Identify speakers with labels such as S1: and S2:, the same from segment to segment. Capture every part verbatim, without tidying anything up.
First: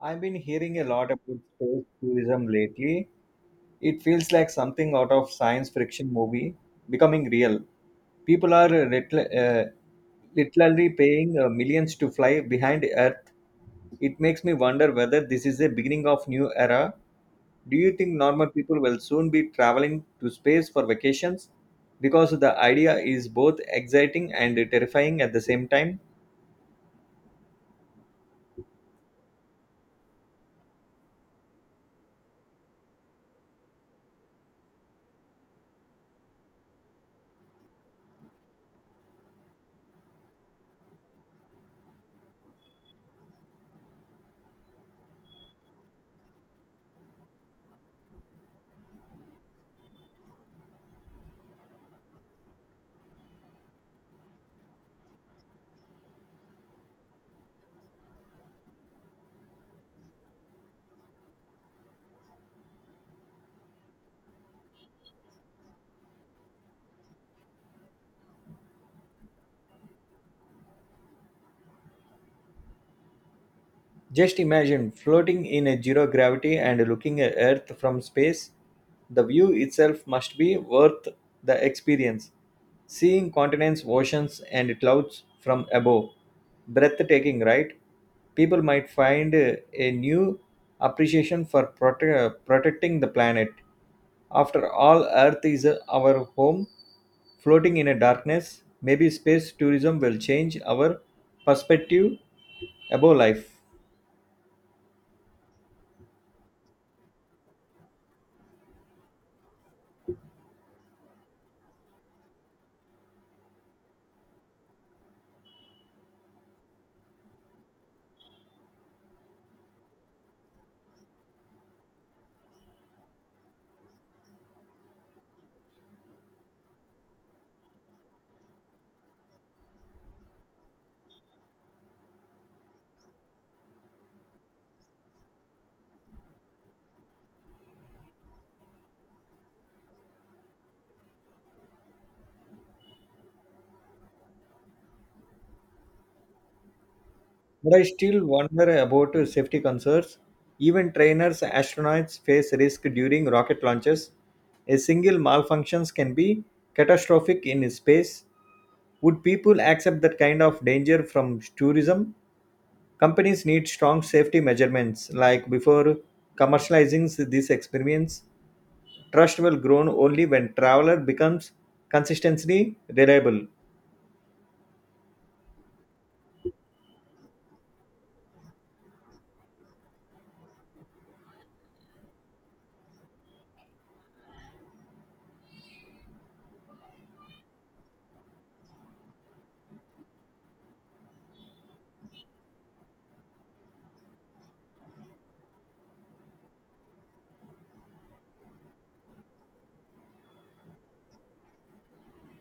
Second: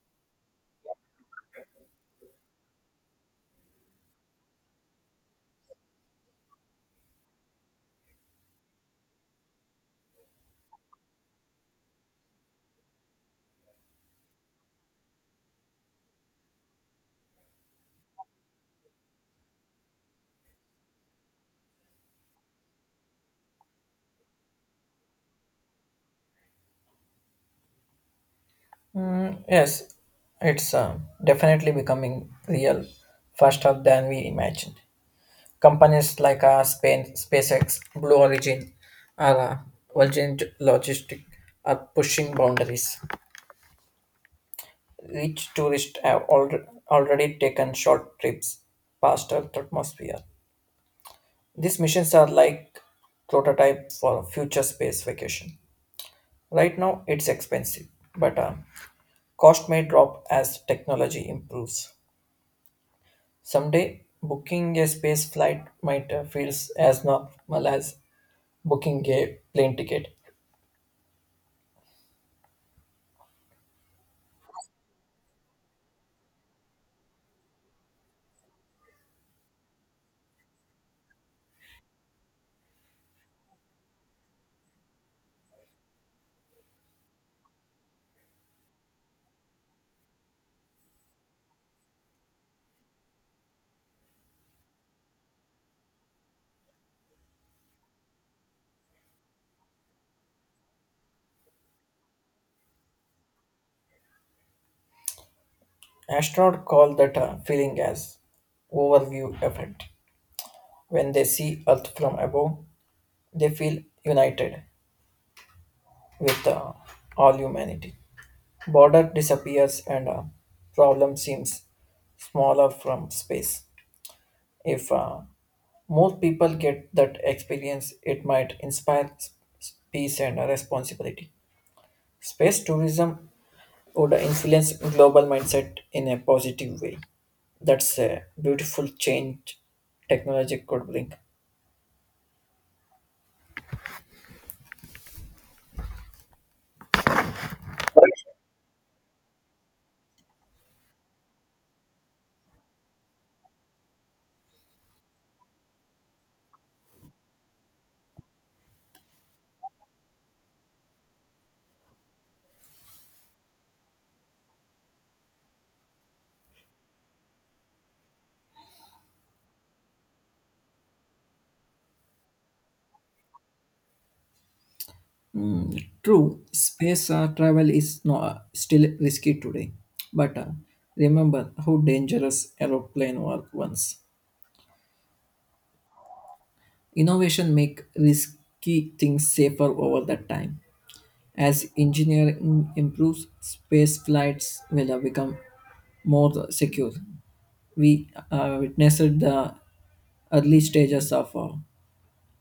S1: I've been hearing a lot about space tourism lately. It feels like something out of science fiction movie becoming real. People are uh, little- uh, literally paying uh, millions to fly behind Earth. It makes me wonder whether this is a beginning of new era. Do you think normal people will soon be traveling to space for vacations? Because the idea is both exciting and terrifying at the same time.
S2: Yes, it's um, definitely becoming real faster than we imagined. Companies like uh, Spain, SpaceX, Blue Origin, or uh, Virgin Logistic are pushing boundaries. Rich tourists have al- already taken short trips past Earth's atmosphere. These missions are like prototype for future space vacation. Right now, it's expensive, but uh, cost may drop as technology improves. Someday, booking a space flight might uh, feel as normal as booking a plane ticket.
S1: Just imagine floating in a zero gravity and looking at Earth from space. The view itself must be worth the experience. Seeing continents, oceans, and clouds from above. Breathtaking, right? People might find uh, a new appreciation for prote- protecting the planet. After all, Earth is uh, our home. Floating in a darkness, maybe space tourism will change our perspective about life.
S2: Astronauts call that uh, feeling as overview effect. When they see Earth from above, they feel united with uh, all humanity. Border disappears and uh, problem seems smaller from space. If uh, more people get that experience, it might inspire s- peace and uh, responsibility. Space tourism would influence global mindset in a positive way. That's a beautiful change technology could bring.
S1: But I still wonder about safety concerns. Even trainers, astronauts face risk during rocket launches. A single malfunction can be catastrophic in space. Would people accept that kind of danger from tourism? Companies need strong safety measurements, like before commercializing this experience. Trust will grow only when traveler becomes consistently reliable.
S2: Mm, true, space uh, travel is no, uh, still risky today, but uh, remember how dangerous aeroplane were once. Innovation make risky things safer over the time. As engineering improves, space flights will uh, become more secure. We uh, witnessed the early stages of uh,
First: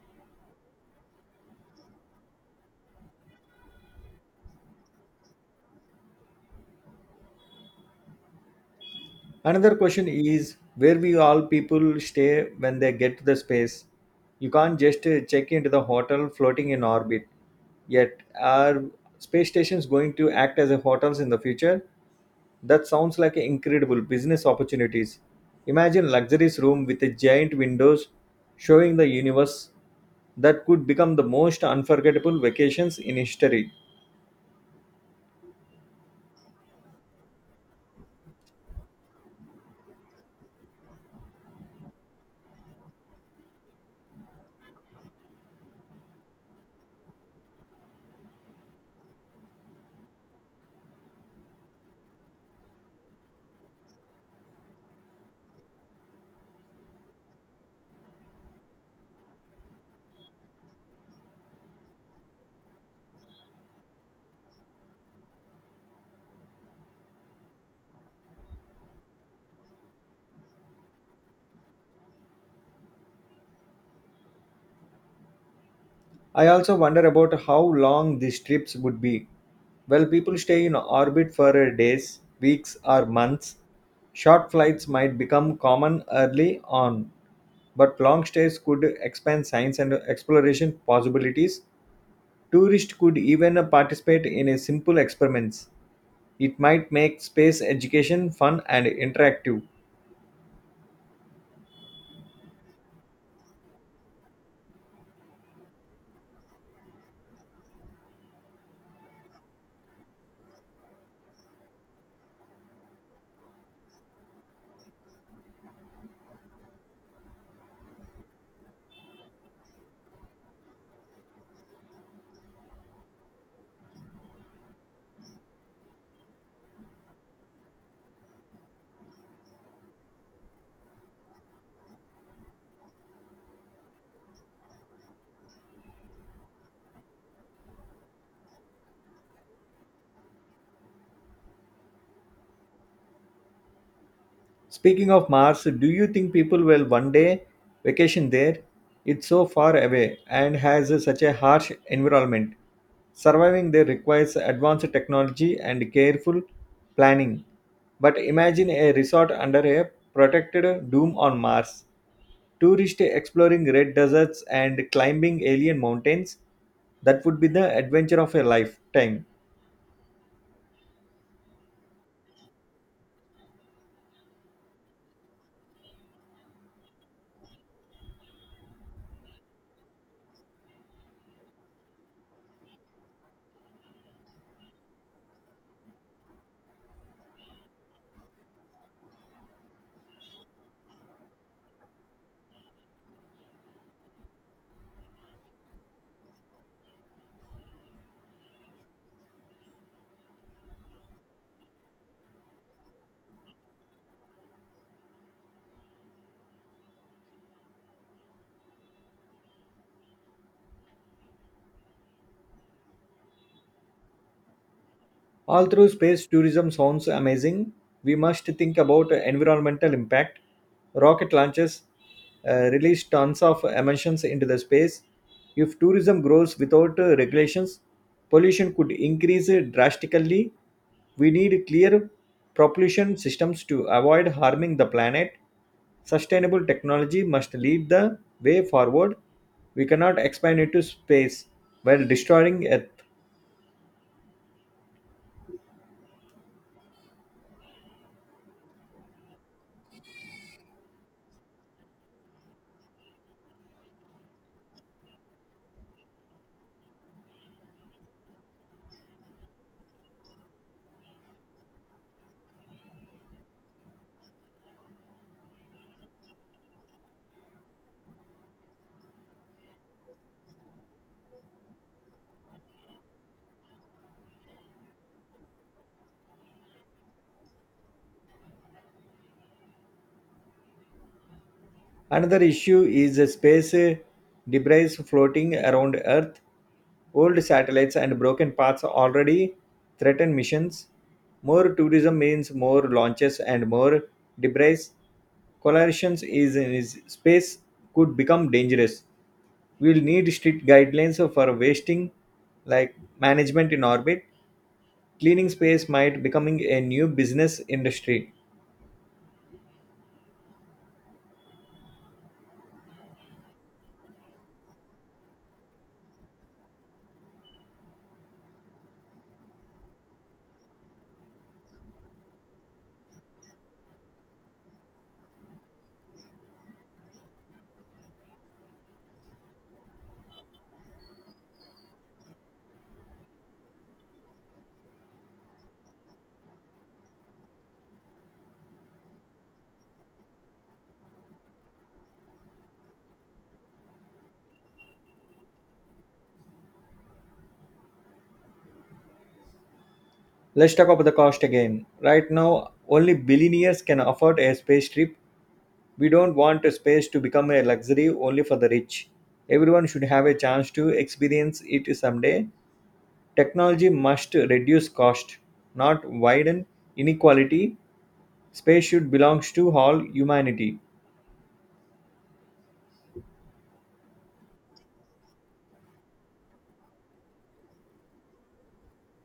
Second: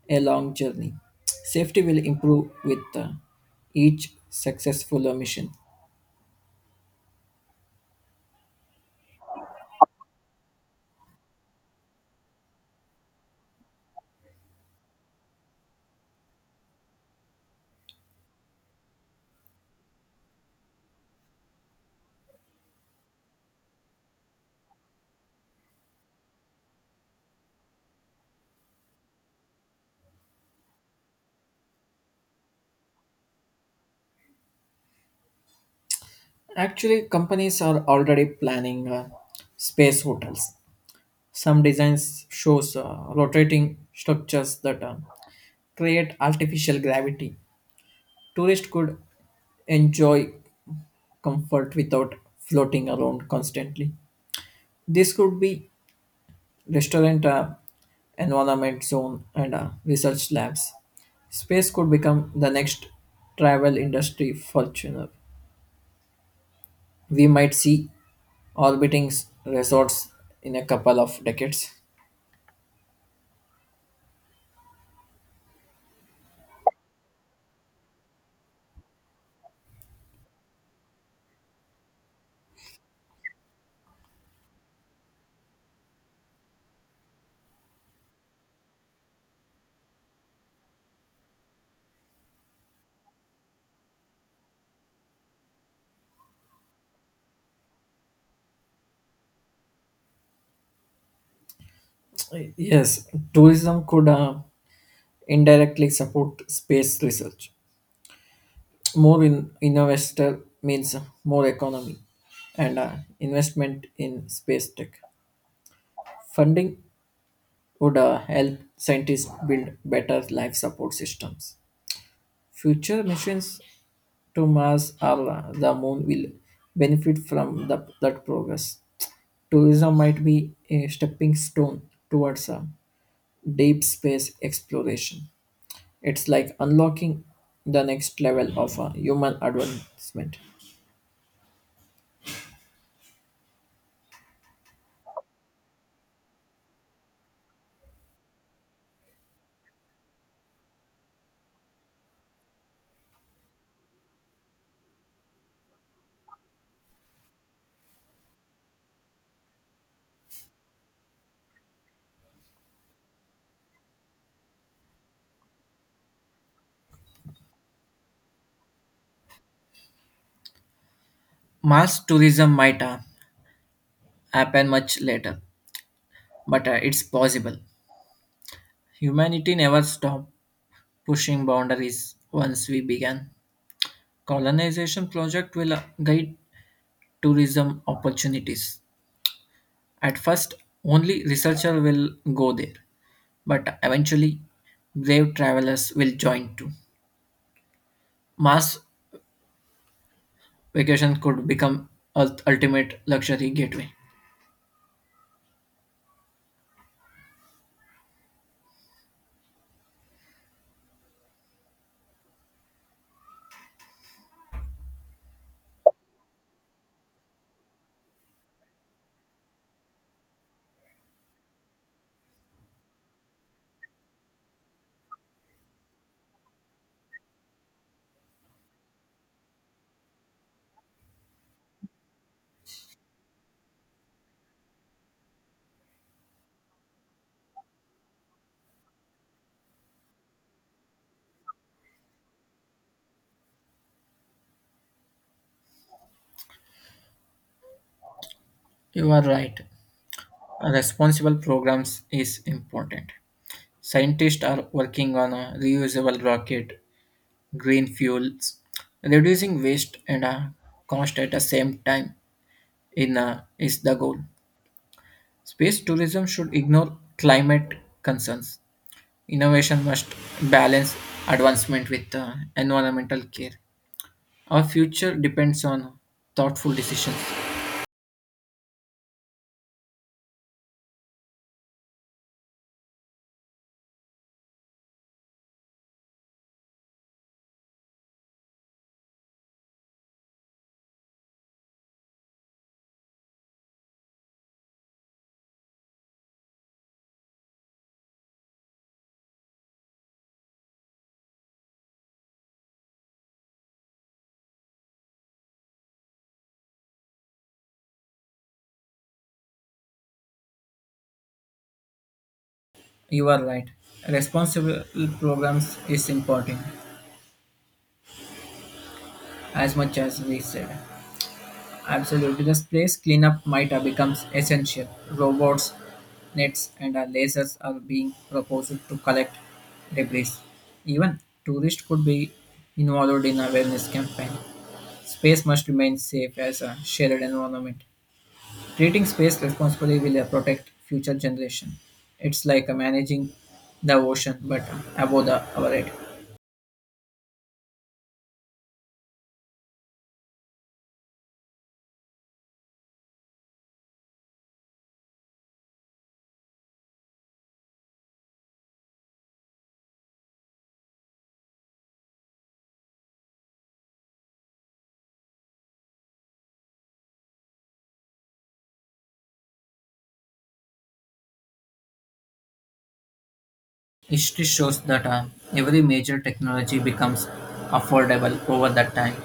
S2: a long journey. Safety will improve with uh, each successful uh, mission.
S1: Another question is where we all people stay when they get to the space. You can't just uh, check into the hotel floating in orbit. Yet, are space stations going to act as a hotels in the future? That sounds like incredible business opportunities. Imagine luxurious room with a giant windows showing the universe that could become the most unforgettable vacations in history.
S2: Actually, companies are already planning uh, space hotels. Some designs shows uh, rotating structures that uh, create artificial gravity. Tourists could enjoy comfort without floating around constantly. This could be restaurant uh, environment zone and uh, research labs. Space could become the next travel industry fortuner. We might see orbiting s- resorts in a couple of decades.
S1: I also wonder about how long these trips would be. Well, people stay in orbit for uh, days, weeks, or months. Short flights might become common early on, but long stays could expand science and exploration possibilities. Tourists could even uh, participate in a simple experiments. It might make space education fun and interactive.
S2: Yes, tourism could uh, indirectly support space research. More in investor means more economy and uh, investment in space tech. Funding would uh, help scientists build better life support systems. Future missions to Mars or uh, the Moon will benefit from the, that progress. Tourism might be a stepping stone towards a deep space exploration. It's like unlocking the next level of uh, human advancement.
S1: Speaking of Mars, do you think people will one day vacation there? It's so far away and has such a harsh environment. Surviving there requires advanced technology and careful planning. But imagine a resort under a protected dome on Mars. Tourists exploring red deserts and climbing alien mountains. That would be the adventure of a lifetime.
S2: Mars tourism might uh, happen much later, but uh, it's possible. Humanity never stopped pushing boundaries once we began. Colonization project will uh, guide tourism opportunities. At first, only researchers will go there, but eventually, brave travelers will join too. Mars vacation could become Earth's ultimate luxury gateway.
S1: All through space tourism sounds amazing, we must think about environmental impact. Rocket launches uh, release tons of emissions into the space. If tourism grows without uh, regulations, pollution could increase drastically. We need clear propulsion systems to avoid harming the planet. Sustainable technology must lead the way forward. We cannot expand into space while destroying Earth.
S2: You are right. Responsible programs is important. Scientists are working on a reusable rocket, green fuels, reducing waste and uh, cost at the same time in uh, is the goal. Space tourism should ignore climate concerns. Innovation must balance advancement with uh, environmental care. Our future depends on thoughtful decisions.
S1: Another issue is the space uh, debris floating around Earth. Old satellites and broken parts already threaten missions. More tourism means more launches and more debris. Collisions is in space could become dangerous. We'll need strict guidelines for wasting, like management in orbit. Cleaning space might becoming a new business industry.
S2: You are right. Responsible programs is important as much as we said. Absolutely. This place cleanup might have becomes essential. Robots, nets, and uh, lasers are being proposed to collect debris. Even tourists could be involved in awareness campaign. Space must remain safe as a shared environment. Treating space responsibly will uh, protect future generations. It's like uh, managing the ocean, but above the our head.
S1: Let's talk about the cost again. Right now, only billionaires can afford a space trip. We don't want a space to become a luxury only for the rich. Everyone should have a chance to experience it someday. Technology must reduce cost, not widen inequality. Space should belong to all humanity.
S2: History shows that uh, every major technology becomes affordable over that time.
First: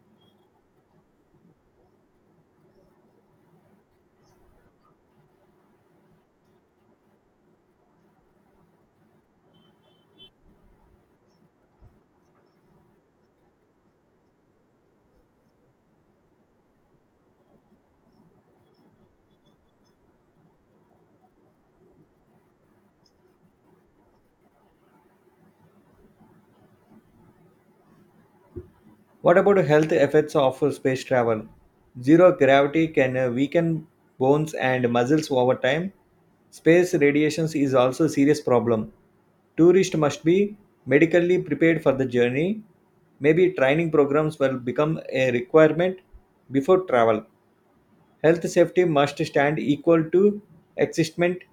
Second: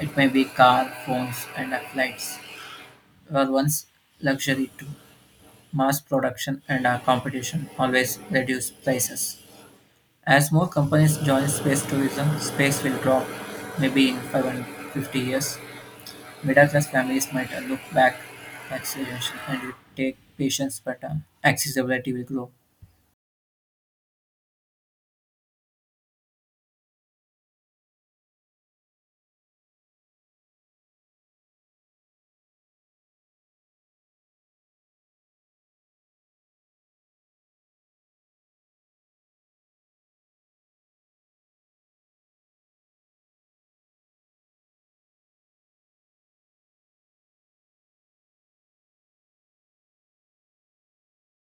S2: It may be car, phones, and uh, flights were once luxury too. Mass production and uh, competition always reduce prices. As more companies join space tourism, space will drop maybe in five hundred fifty years. Middle-class families might uh, look back at suggestions and will take patience, but uh, accessibility will grow.
S1: What about health effects of space travel? Zero gravity can uh, weaken bones and muscles over time. Space radiations is also a serious problem. Tourists must be medically prepared for the journey. Maybe training programs will become a requirement before travel. Health safety must stand equal to existment.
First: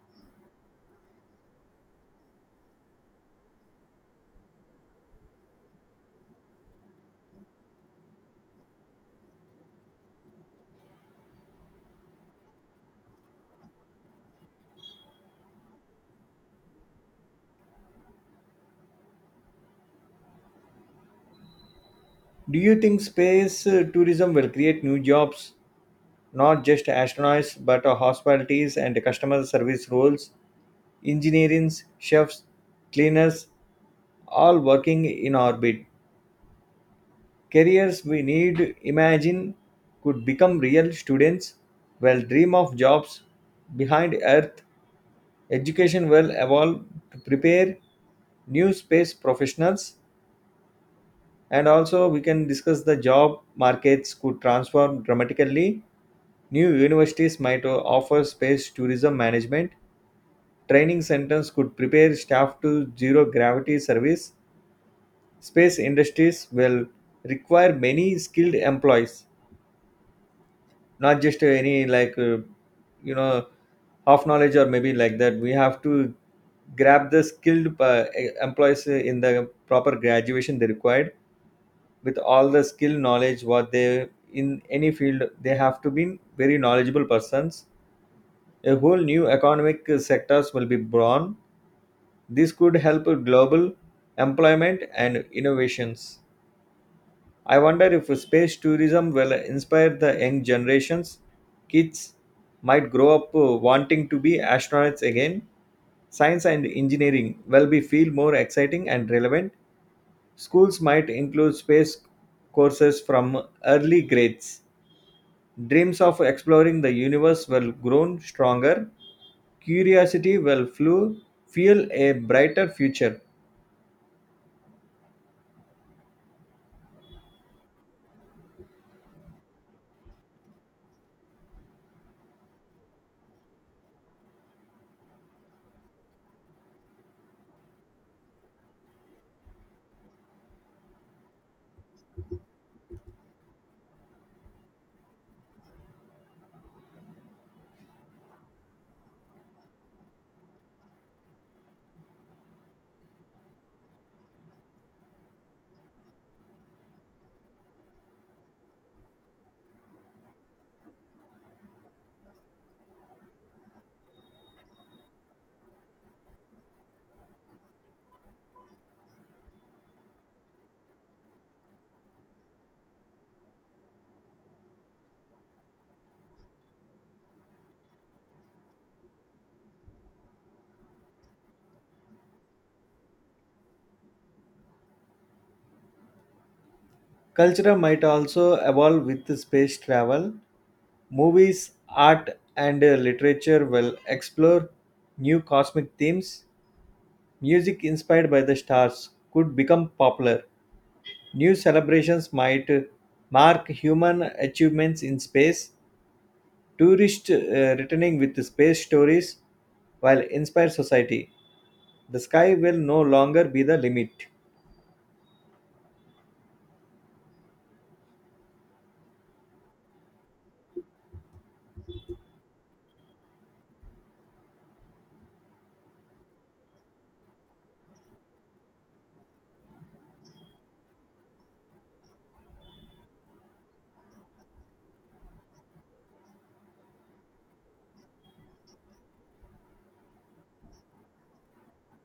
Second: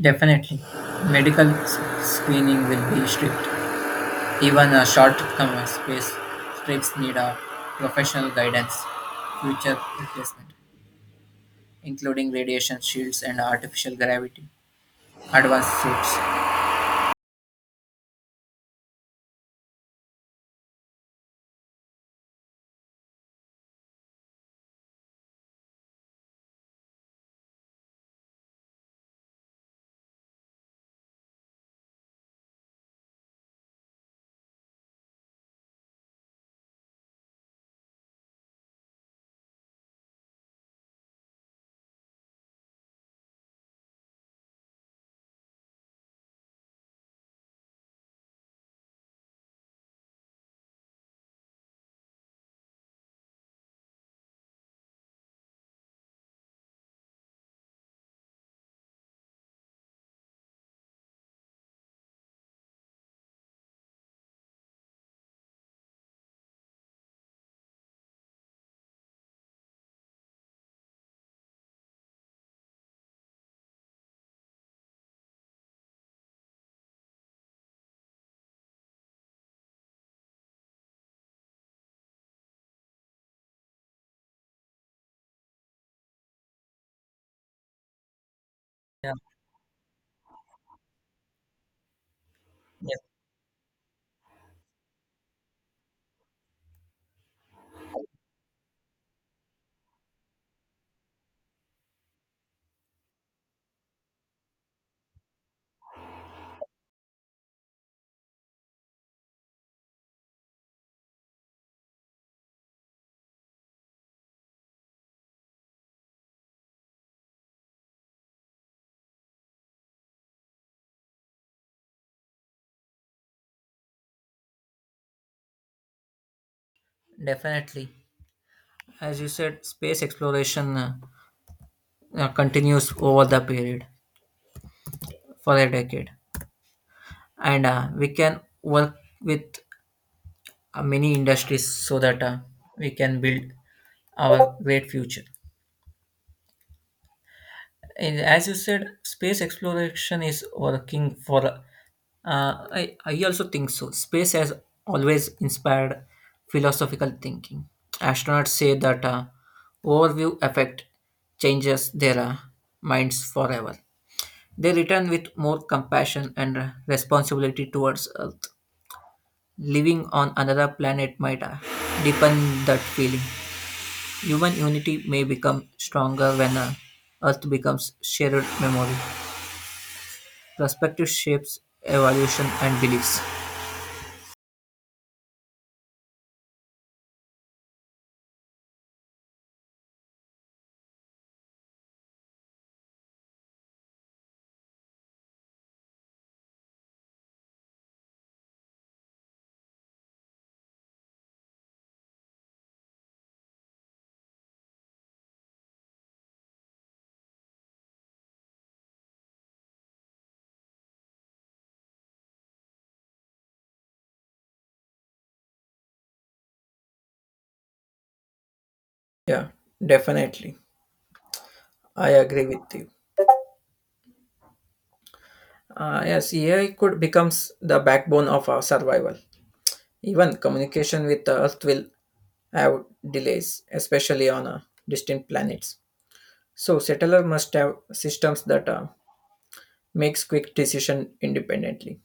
S2: Definitely, medical s- screening will be strict. Even a short term space strips need a professional guidance, future replacement, including radiation shields and artificial gravity, advanced suits.
S1: Do you think space uh, tourism will create new jobs, not just astronauts, but uh, hospitalities and customer service roles? Engineers, chefs, cleaners, all working in orbit. Careers we need imagine could become real students will dream of jobs behind earth. Education will evolve to prepare new space professionals, and also we can discuss the job markets could transform dramatically. New universities might o- offer space tourism management. Training centers could prepare staff to zero gravity service. Space industries will require many skilled employees, not just any, like, uh, you know half knowledge or maybe like that. We have to grab the skilled uh, e, employees in the proper graduation they required with all the skill knowledge what they, in any field, they have to be very knowledgeable persons. A whole
S2: Yeah,
S1: new economic sectors will be born. This could
S2: def-
S1: help global employment and innovations. I wonder if space tourism will inspire the young generations. Kids might grow up uh, wanting to be astronauts again. Science and engineering will be feel more exciting and relevant. Schools might include space courses from early grades. Dreams of exploring the universe will grow stronger. Curiosity will flew, fuel a brighter future.
S2: definitely. As you said, space exploration uh, uh, continues over the period for a decade. And uh, we can work with uh, many industries so that uh, we can build our great future. And as you said, space exploration is working for. Uh, I, I also think so. Space has always inspired philosophical thinking. Astronauts say that uh, overview effect changes their uh, minds forever. They return with more compassion and uh, responsibility towards Earth. Living on another planet might uh, deepen that feeling. Human unity may become stronger when uh, Earth becomes shared memory. Perspective shapes evolution and beliefs.
S1: Culture might also evolve with space travel. Movies, art, and uh, literature will explore new cosmic themes. Music inspired by the stars could become popular. New celebrations might uh, mark human achievements in space. Tourists uh, returning with space stories while inspire society. The sky will no longer be the limit.
S2: Yeah, definitely. I agree with you. Uh, yes, A I could becomes the backbone of our survival. Even communication with the Earth will have delays, especially on uh, distant planets. So settler must have systems that uh, makes quick decision independently.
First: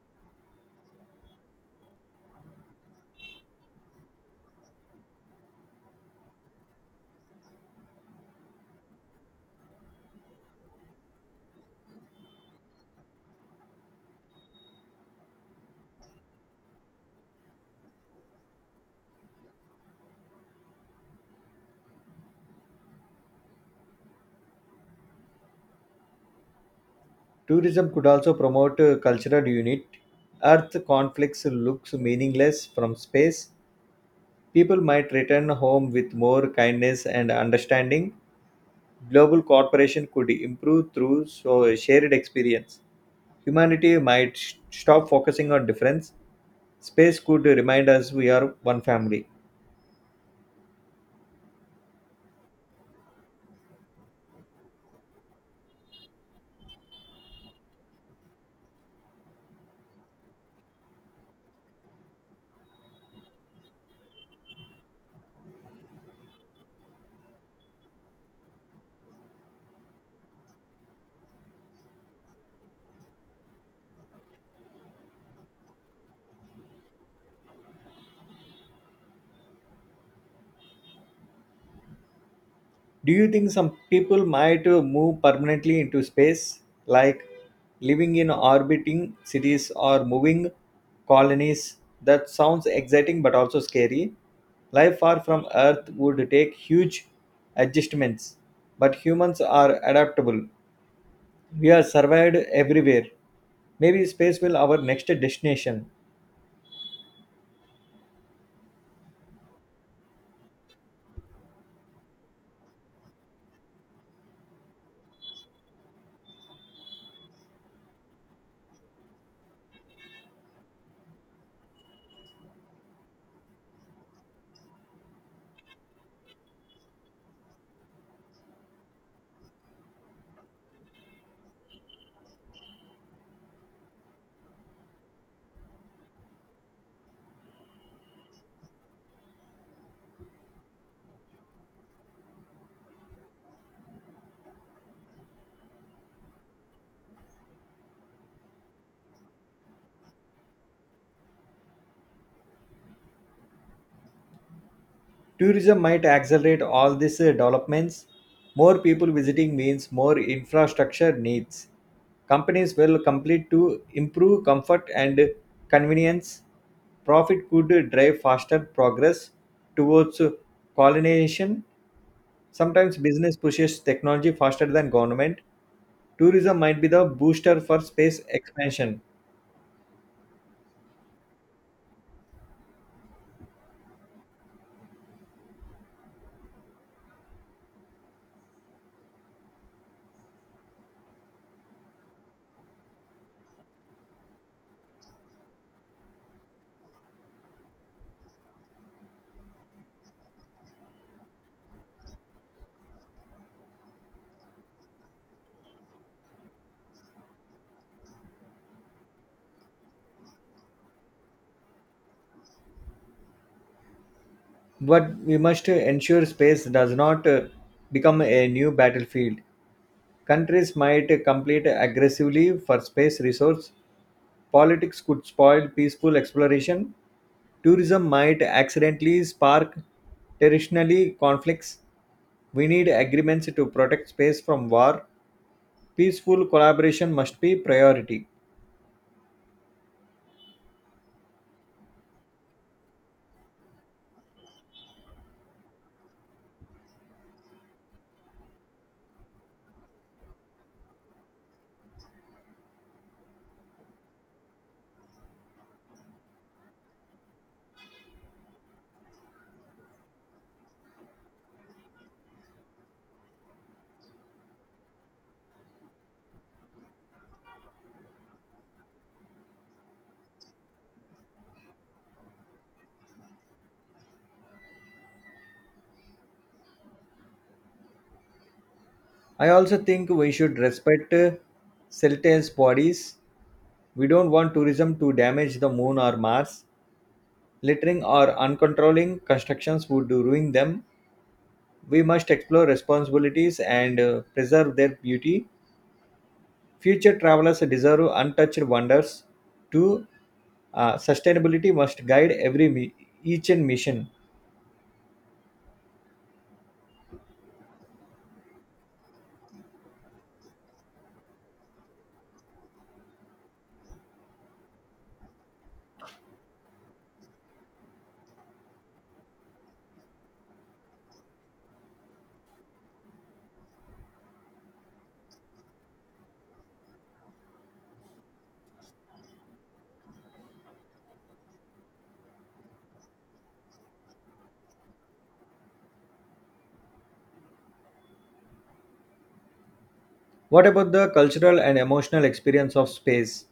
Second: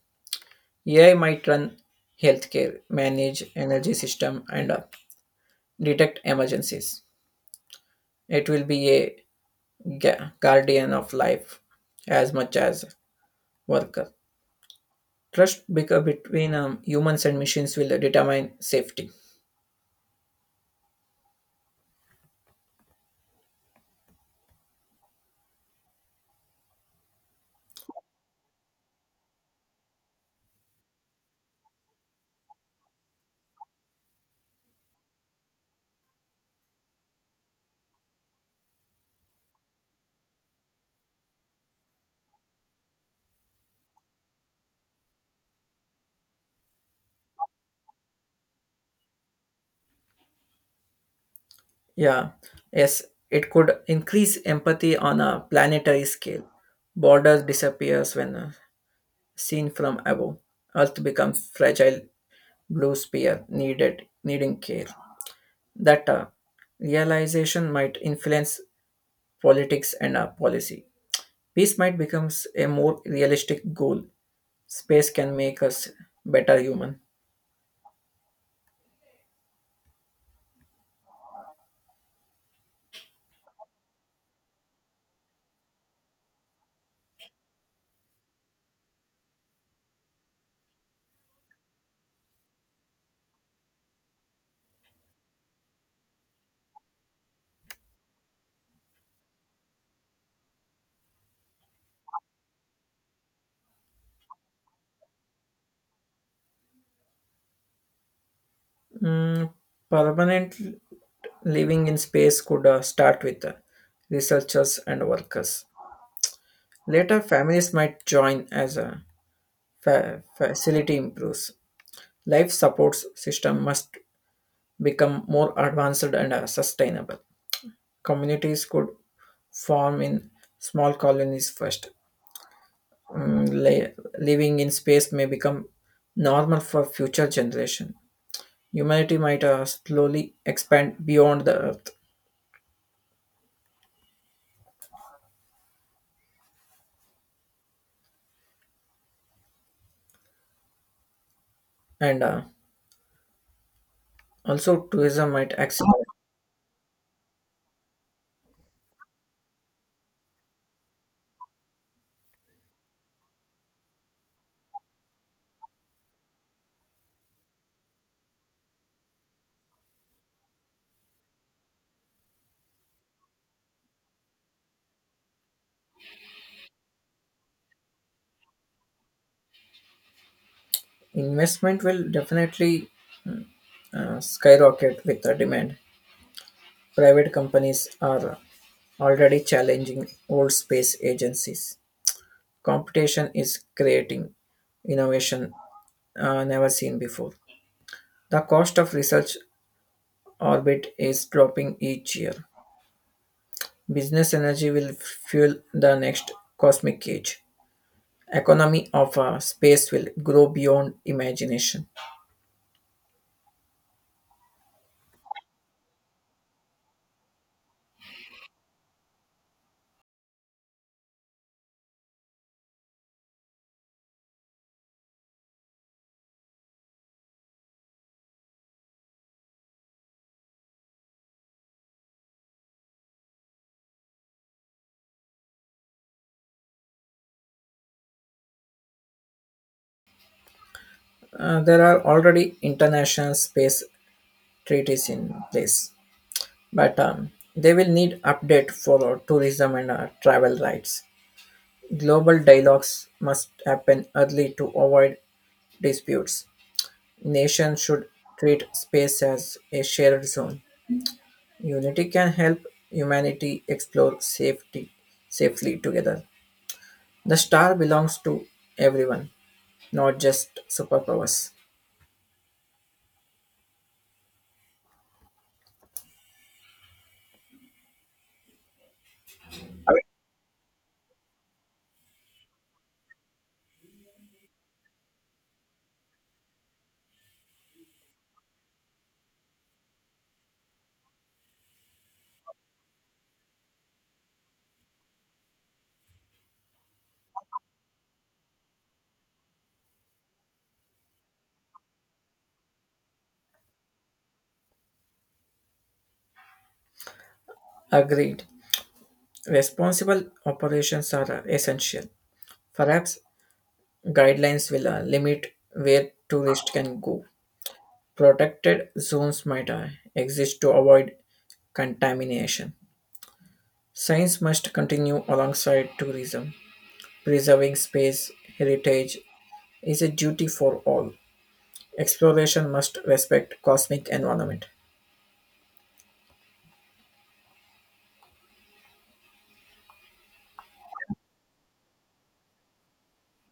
S2: A I might run healthcare, manage energy system, and uh, detect emergencies. It will be a gu- guardian of life as much as worker. Trust beca- between um, humans and machines will determine safety.
S1: Tourism could also promote uh, cultural unity. Earth conflicts looks meaningless from space. People might return home with more kindness and understanding. Global cooperation could improve through so shared experience. Humanity might sh- stop focusing on difference. Space could remind us we are one family.
S2: Yeah, yes, it could increase empathy on a planetary scale. Borders disappears when uh, seen from above. Earth becomes fragile blue sphere needed needing care. That uh, realization might influence politics and uh, policy. Peace might become a more realistic goal. Space can make us better human.
S1: Do you think some people might uh, move permanently into space, like living in orbiting cities or moving colonies? That sounds exciting but also scary. Life far from Earth would take huge adjustments, but humans are adaptable. We are survived everywhere. Maybe space will our next destination.
S2: Mm, permanent living in space could uh, start with uh, researchers and workers. Later, families might join as a fa- facility improves. Life support system must become more advanced and uh, sustainable. Communities could form in small colonies first. Mm, li- living in space may become normal for future generation. Humanity might uh, slowly expand beyond the Earth, and uh, also tourism might
S1: Tourism might
S2: accelerate.
S1: accelerate all these uh, developments. More people visiting means more infrastructure needs. Companies will complete to improve comfort and convenience. Profit could drive faster progress towards colonization. Sometimes business pushes technology faster than government. Tourism might be the booster for space expansion,
S2: Investment will definitely uh, skyrocket with the demand. Private companies are already challenging old space agencies. Competition is creating innovation uh, never seen before. The cost of research orbit is dropping each year. Business energy will fuel the next cosmic age. Economy of uh, space will grow beyond imagination.
S1: but we must ensure space does not uh, become a new battlefield. Countries might compete aggressively for space resources, politics could spoil peaceful exploration, tourism might accidentally spark territorial conflicts. We need agreements to protect space from war. Peaceful collaboration must be priority.
S2: Uh, there are already international space treaties in place, but um, they will need update for our tourism and uh, travel rights. Global dialogues must happen early to avoid disputes. Nations should treat space as a shared zone. Unity can help humanity explore safety safely together. The star belongs to everyone, not just superpowers.
S1: I also think we should respect uh, CELTES bodies. We don't want tourism to damage the moon or Mars. Littering or uncontrolling constructions would ruin them. We must explore responsibilities and uh, preserve their beauty. Future travelers deserve untouched wonders. Two, uh, sustainability must guide every mi- each and mission.
S2: Agreed. Responsible operations are essential. Perhaps guidelines will uh, limit where tourists can go. Protected zones might uh, exist to avoid contamination. Science must continue alongside tourism. Preserving space heritage is a duty for all. Exploration must respect cosmic environment.
S1: What about the cultural and emotional experience of space?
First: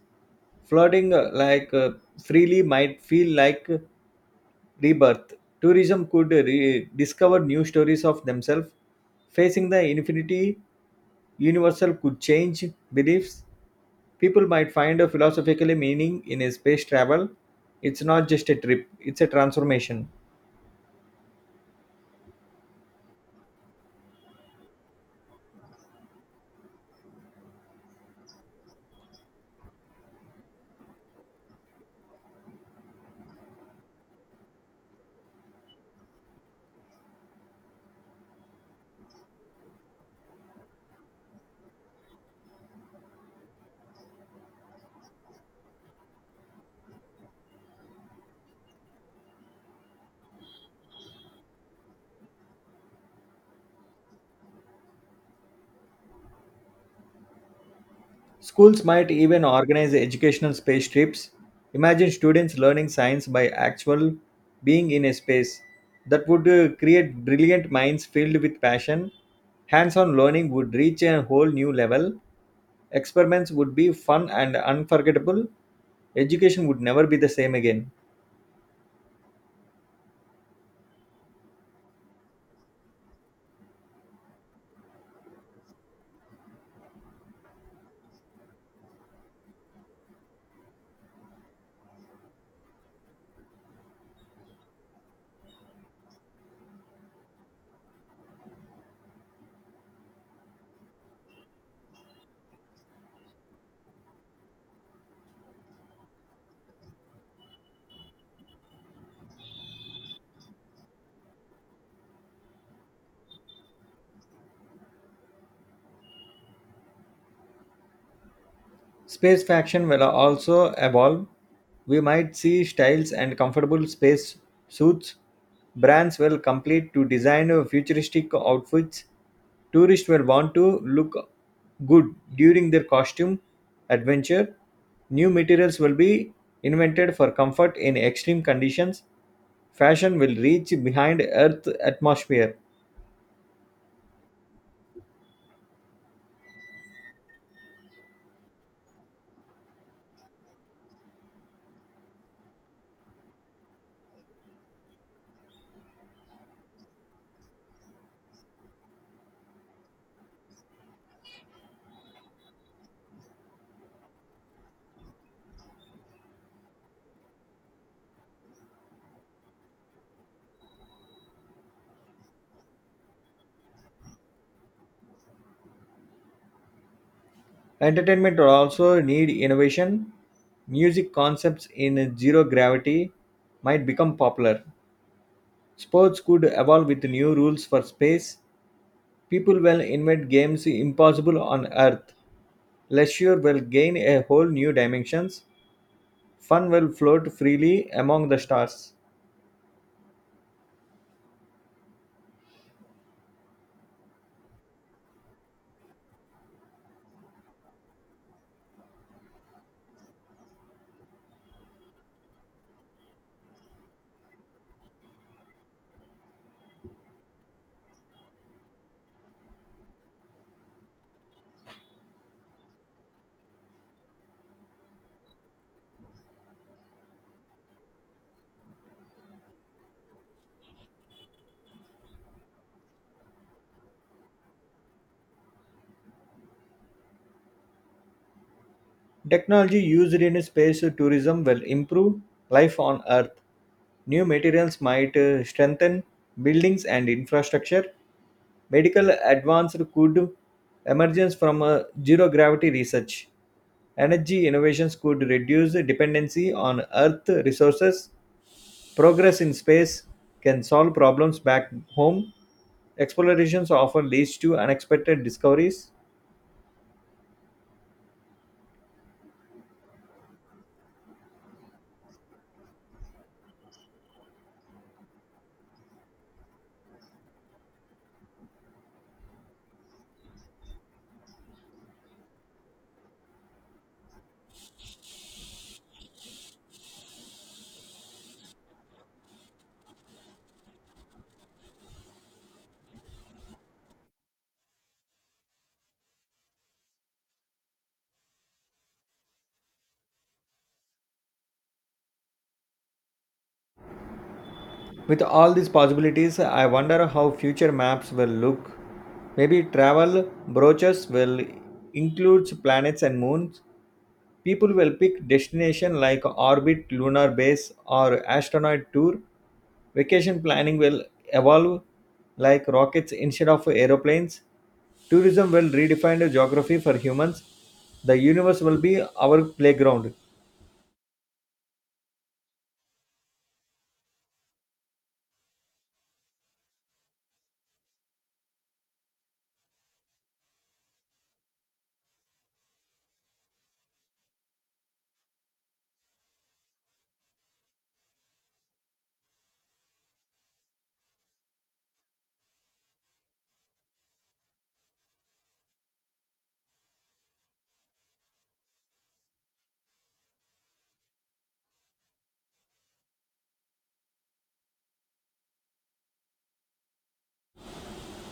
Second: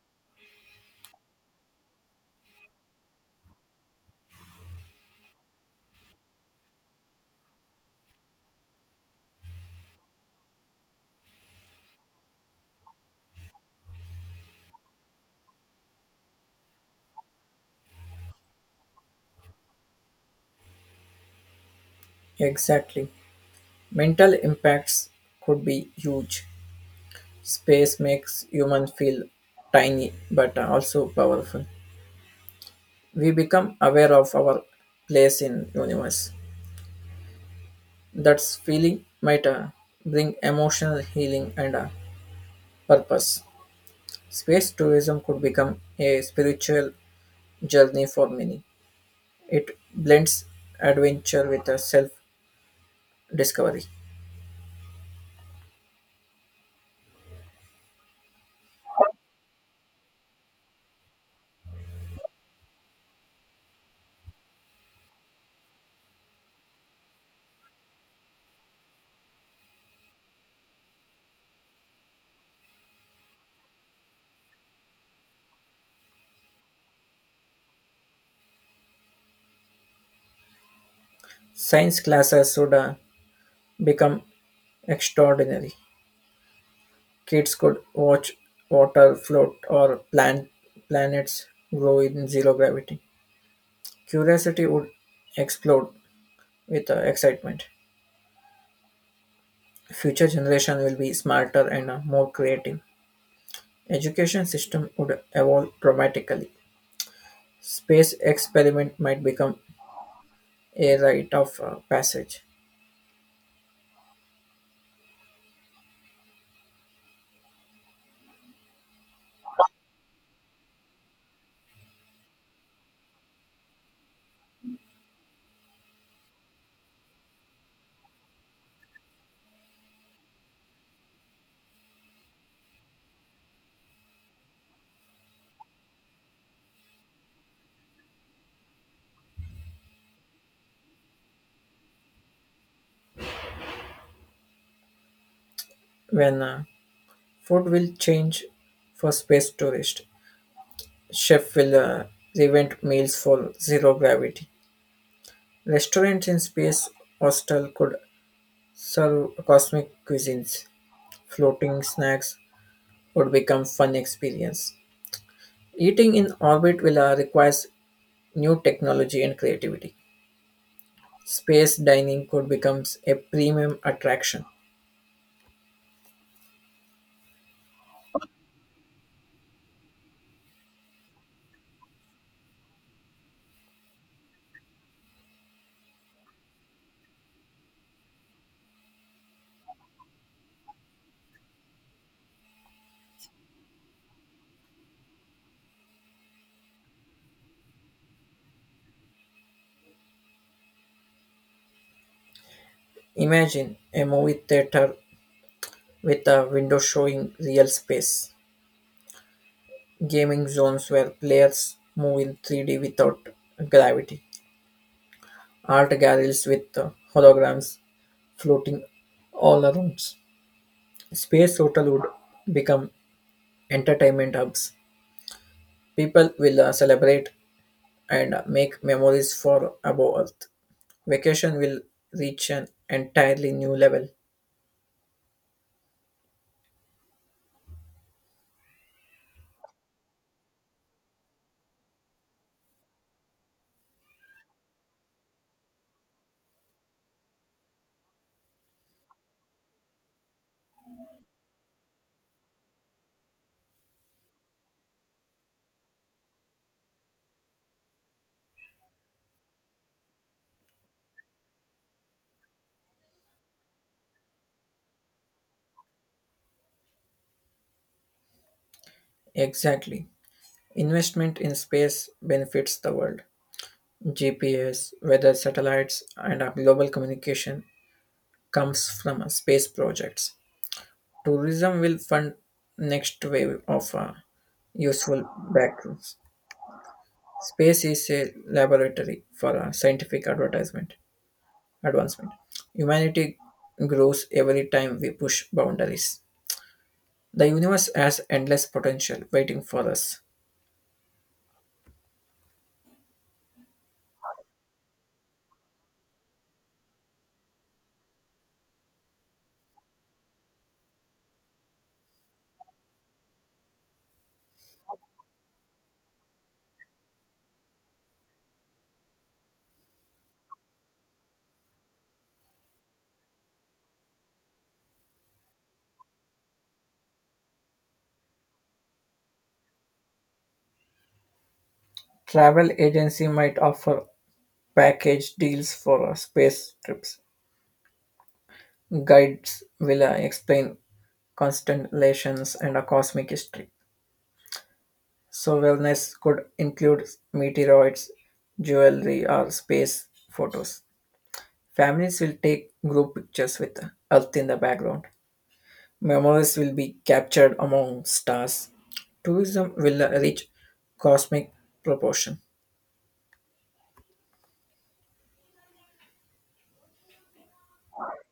S1: Floating uh, like uh, freely might feel like rebirth. Tourism could re- discover new stories of themselves. Facing the infinity, universal could change beliefs. People might find a philosophical meaning in a space travel. It's not just a trip, it's a transformation.
S2: Exactly. Mental impacts could be huge. Space makes human feel tiny but also powerful. We become aware of our place in universe. That feeling might uh, bring emotional healing and uh, purpose. Space tourism could become a spiritual journey for many. It blends adventure with self discovery.
S1: Schools might even organize educational space trips. Imagine students learning science by actual being in a space. That would uh, create brilliant minds filled with passion. Hands on learning would reach a whole new level. Experiments would be fun and unforgettable. Education would never be the same again.
S2: Science classes should uh, become extraordinary. Kids could watch water float or plant planets grow in zero gravity. Curiosity would explode with uh, excitement. Future generation will be smarter and uh, more creative. Education system would evolve dramatically. Space experiment might become a rite of uh, passage.
S1: Space fashion will also evolve. We might see styles and comfortable space suits. Brands will complete to design futuristic outfits. Tourists will want to look good during their costume adventure. New materials will be invented for comfort in extreme conditions. Fashion will reach behind Earth atmosphere.
S2: When uh, food will change for space tourist, chef will uh, reinvent meals for zero gravity. Restaurants in space hostel could serve cosmic cuisines. Floating snacks would become fun experience. Eating in orbit will uh, requires new technology and creativity. Space dining could become a premium attraction.
S1: Entertainment will also need innovation. Music concepts in zero gravity might become popular. Sports could evolve with new rules for space. People will invent games impossible on Earth. Leisure will gain a whole new dimensions. Fun will float freely among the stars.
S2: Imagine a movie theater with a window showing real space, gaming zones where players move in three D without gravity, art galleries with uh, holograms floating all around. Space hotel would become entertainment hubs. People will uh, celebrate and make memories for above Earth. Vacation will reach an entirely new level.
S1: Technology used in space tourism will improve life on Earth. New materials might uh, strengthen buildings and infrastructure. Medical advanced could emerge from a zero gravity research. Energy innovations could reduce dependency on earth resources. Progress in space can solve problems back home. Explorations often leads to unexpected discoveries.
S2: Exactly. Investment in space benefits the world. G P S, weather satellites, and uh, global communication comes from uh, space projects. Tourism will fund next wave of uh, useful breakthroughs. Space is a laboratory for uh, scientific advertisement. Advancement. Humanity grows every time we push boundaries. The universe has endless potential waiting for us.
S1: With all these possibilities, I wonder how future maps will look. Maybe travel brochures will include planets and moons. People will pick destination like orbit, lunar base, or astronaut tour. Vacation planning will evolve like rockets instead of aeroplanes. Tourism will redefine the geography for humans. The universe will be our playground.
S2: Travel agency might offer package deals for uh, space trips. Guides will uh, explain constellations and a cosmic history. So wellness could include meteoroids, jewelry, or space photos. Families will take group pictures with Earth in the background. Memories will be captured among stars. Tourism will reach cosmic proportion.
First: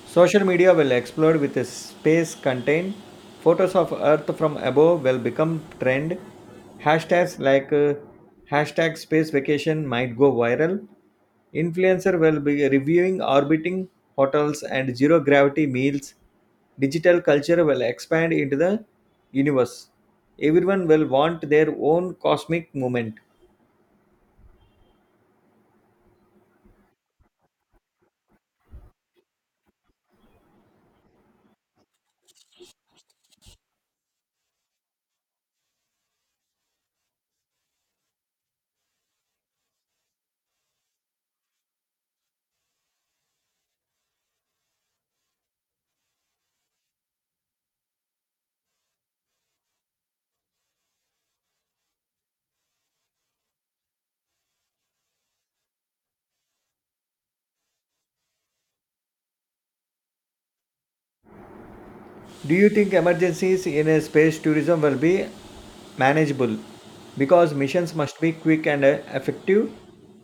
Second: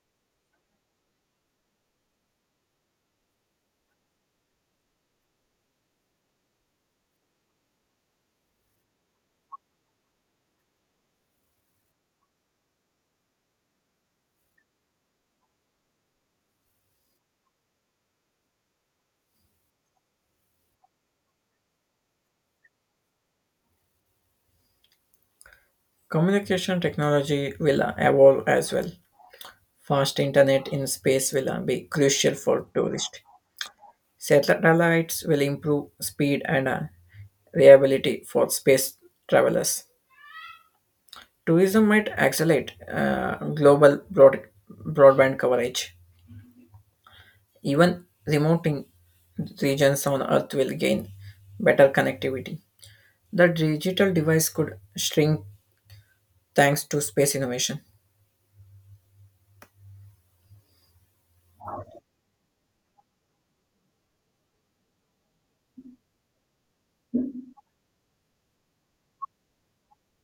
S1: Social media will explode with a space contained. Photos of Earth from above will become trend. Hashtags like uh, hashtag space vacation might go viral. Influencer will be reviewing orbiting hotels and zero gravity meals. Digital culture will expand into the universe. Everyone will want their own cosmic moment.
S2: Communication technology will evolve as well. Fast internet in space will be crucial for tourists. Satellites will improve speed and uh, reliability for space travelers. Tourism might accelerate uh, global broad- broadband coverage. Even remote in- regions on Earth will gain better connectivity. The digital device could shrink thanks to space innovation.
S1: Do you think emergencies in a space tourism will be manageable? Because missions must be quick and uh, effective.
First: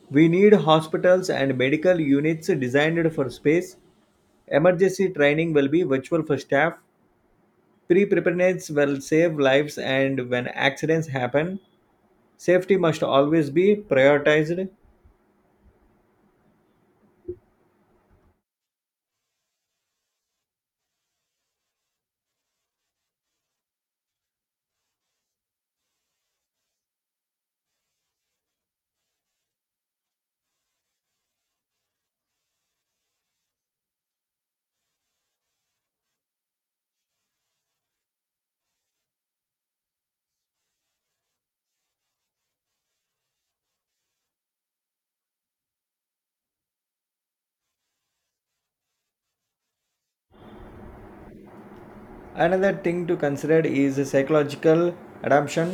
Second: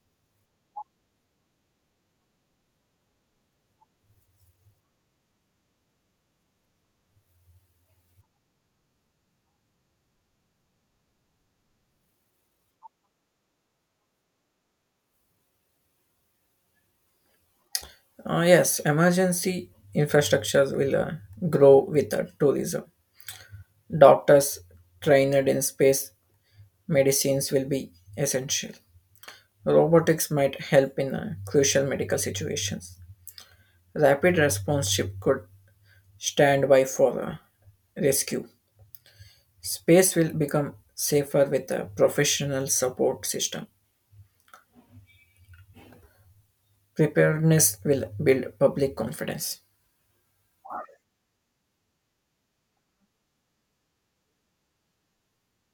S1: We need hospitals and medical units designed for space. Emergency training will be virtual for staff. Pre preparedness will save lives, and when accidents happen, safety must always be prioritized.
S2: Uh, yes, emergency infrastructures will uh, grow with uh, tourism. Doctors trained in space medicines will be essential. Robotics might help in uh, crucial medical situations. Rapid response ship could stand by for uh, rescue. Space will become safer with a professional support system. Preparedness will build public confidence.
S1: Another thing to consider is psychological adaptation.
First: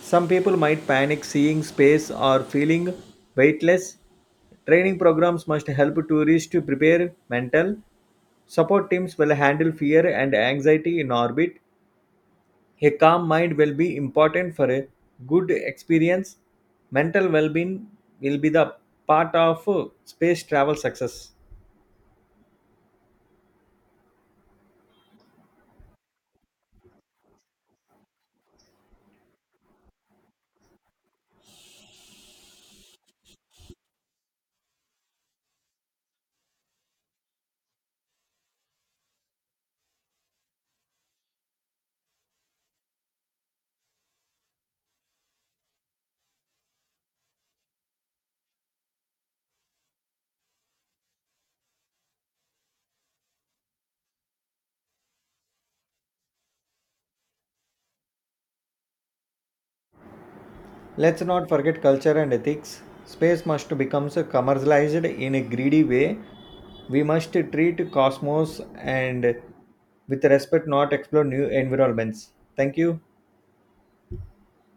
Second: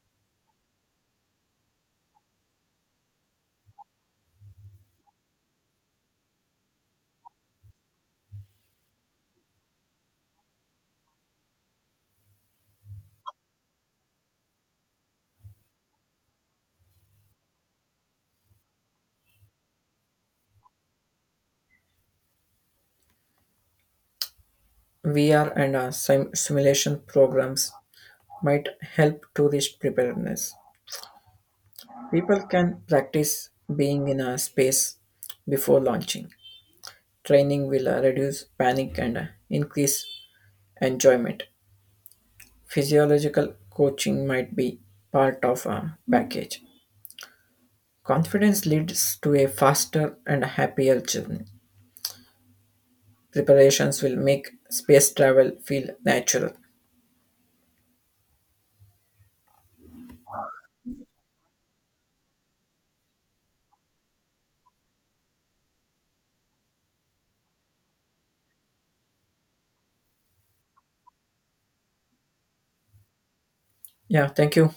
S1: Some people might panic seeing space or feeling weightless. Training programs must help tourists to prepare mental. Support teams will handle fear and anxiety in orbit. A calm mind will be important for a good experience. Mental well being will be the part of uh, space travel success.
S2: V R and uh, sim- simulation programs might help tourist preparedness. People can practice being in a space before launching. Training will uh, reduce panic and uh, increase enjoyment. Physiological coaching might be part of a package. Confidence leads to a faster and happier journey. Preparations will make space travel feel natural.
S1: Let's not forget culture and ethics. Space must become commercialized in a greedy way. We must treat cosmos and with respect, not explore new environments. Thank you.
S2: Yeah, thank you.